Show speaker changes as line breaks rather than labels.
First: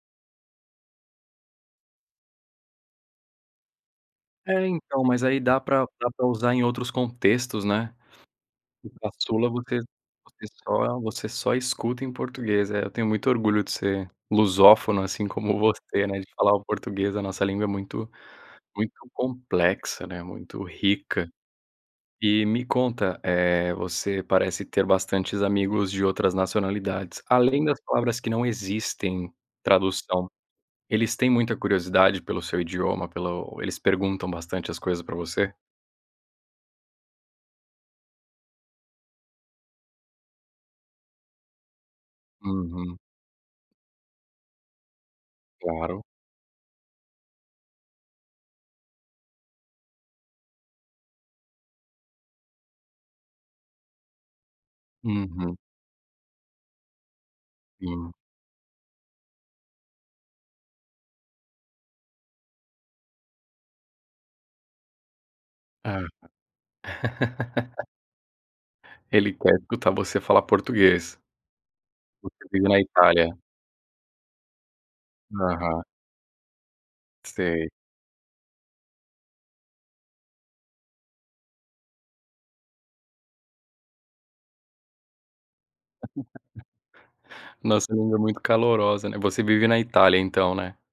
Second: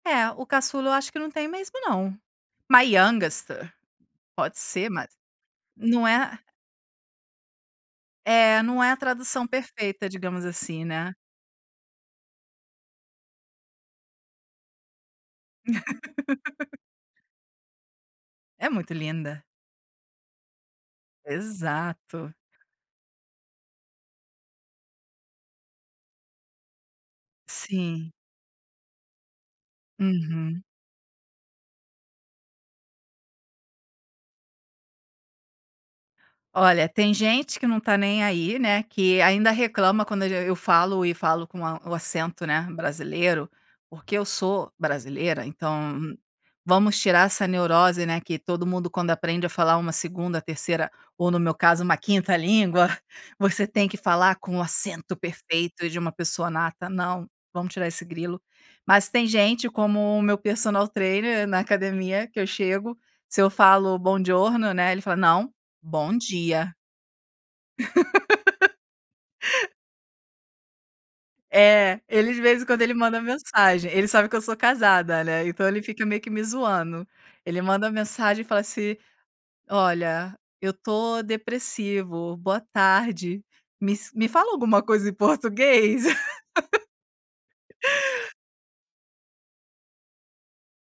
É, o caçula eu acho que não tem mesmo, não. My yangster, pode
É,
ser
então,
mas,
mas aí dá para
não
para
é
usar em outros contextos, né.
É, não é a
O
tradução
caçula você
perfeita digamos,
você
assim,
só
né.
você só escuta em português. É, eu tenho muito orgulho de ser lusófono, assim como você, né, de falar o português, a nossa língua é muito
É
muito
muito linda.
complexa, né, muito rica.
Exato.
E me conta, eh, você parece ter bastantes amigos de outras nacionalidades. Além das
Sim.
palavras que não existem tradução,
Uhum.
eles têm muita curiosidade pelo seu idioma, pelo o eles perguntam bastante as coisas para você?
Olha, tem gente que não tá nem aí, né, que ainda reclama quando a gen eu eu falo e falo com a o acento, né,
Uhum.
brasileiro, porque eu sou brasileira, então,
Claro.
vamos tirar essa neurose, né, que todo mundo quando aprende a falar uma 2ª, 3ª, ou no meu caso uma 5ª língua, você tem que falar com o acento
Uhum.
perfeito de uma pessoa nata, não, vamos tirar esse
Sim.
grilo. Mas tem gente como o meu personal trainer na academia que eu chego, se eu falo: "Buongiorno" né, ele fala: "Não,
Hã.
bom dia."
Ele quer escutar você falar português.
É, ele, de
Você
vez em
vive na
quando, ele manda
Itália.
mensagem, ele sabe que eu sou casada, né. Então, ele
Aham.
fica meio que me zoando. Ele
Sei.
manda mensagem e fala assim: "Olha, eu tô depressivo. Boa tarde. me ens me fala alguma coisa em português."
Nossa língua é muito calorosa, né. Você vive na Itália, então, né?